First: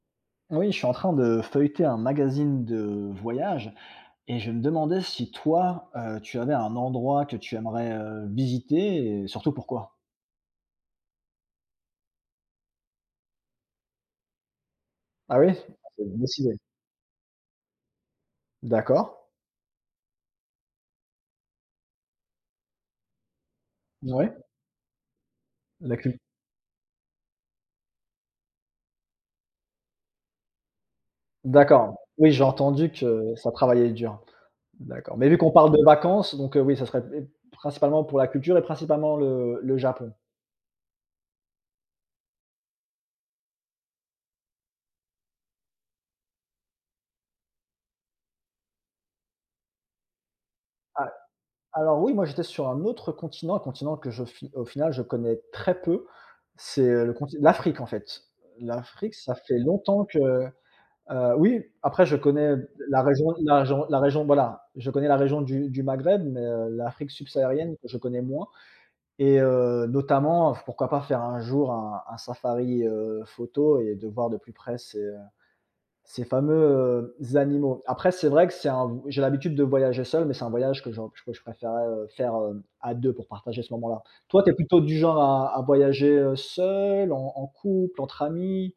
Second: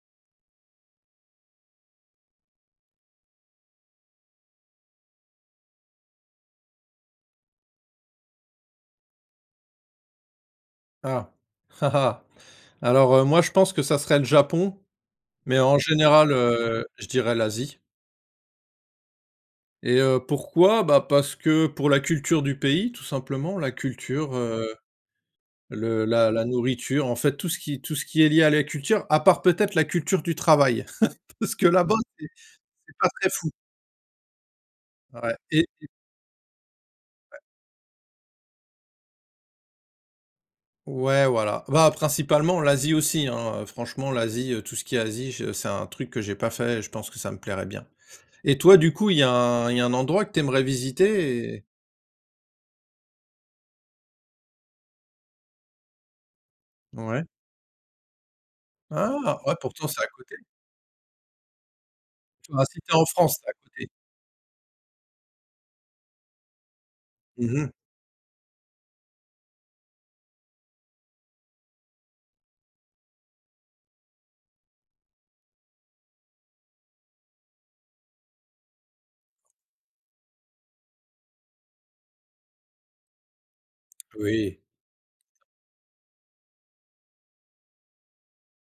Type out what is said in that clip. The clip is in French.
Oui, je suis en train de feuilleter un magazine de voyage et je me demandais si toi, heu, tu avais un endroit que tu aimerais, heu, visiter et surtout pourquoi? Ah! Alors, heu, moi je pense que ça serait le Japon, Ah oui? mais en Ah tu es général, motivé! heu, je dirais l'Asie. D'accord. Et heu, pourquoi? Ben parce que pour la culture du pays, tout simplement, la culture, Ouais. heu, La le cul la la nourriture en fait, tout ce qui tout ce qui est lié à la culture. À part, peut-être, la culture du travail, parce que là-bas D'accord. c'est Oui, j'ai entendu c'est pas très que fou. ça travaillait dur. D'accord. Mais Ouais vu qu'on et parle de et vacances, donc, heu, oui, ça serait p et p Ouais. principalement pour la culture et principalement le le Japon. Ouais, voilà. Bah principalement l'Asie aussi hein, heu, franchement l'Asie, heu, tout ce qui est Asie je c'est un truc que j'ai pas fait et je pense que ça me plairait bien. Et toi du coup, il y a un il y a un endroit que tu aimerais Ah! visiter et Alors oui, moi j'étais sur un autre continent, un continent que je fi au final, je connais très peu, c'est, heu, le Ouais. conti l'Afrique en fait. L'Afrique, ça Ah! Ouais, fait pourtant c'est longtemps à que, côté. heu oui, après je connais Ah, si tu es la en raison France, c'est à la jon côté. la région, voilà, je connais la région du du Maghreb, mais, heu, l'Afrique Mmh mh. subsaharienne que je connais moins, et heu, notamment f pourquoi pas faire un jour un un safari, heu, photo et de voir de plus près ces, heu, ces fameux, heu, animaux. Après, c'est vrai que c'est un j'ai l'habitude de voyager seul, mais c'est un voyage que je que je préférerais, heu, faire, heu, à 2 pour partager ce moment-là. Toi, tu es Oui. plutôt du genre à à voyager, heu, seul, en en couple, entre amis?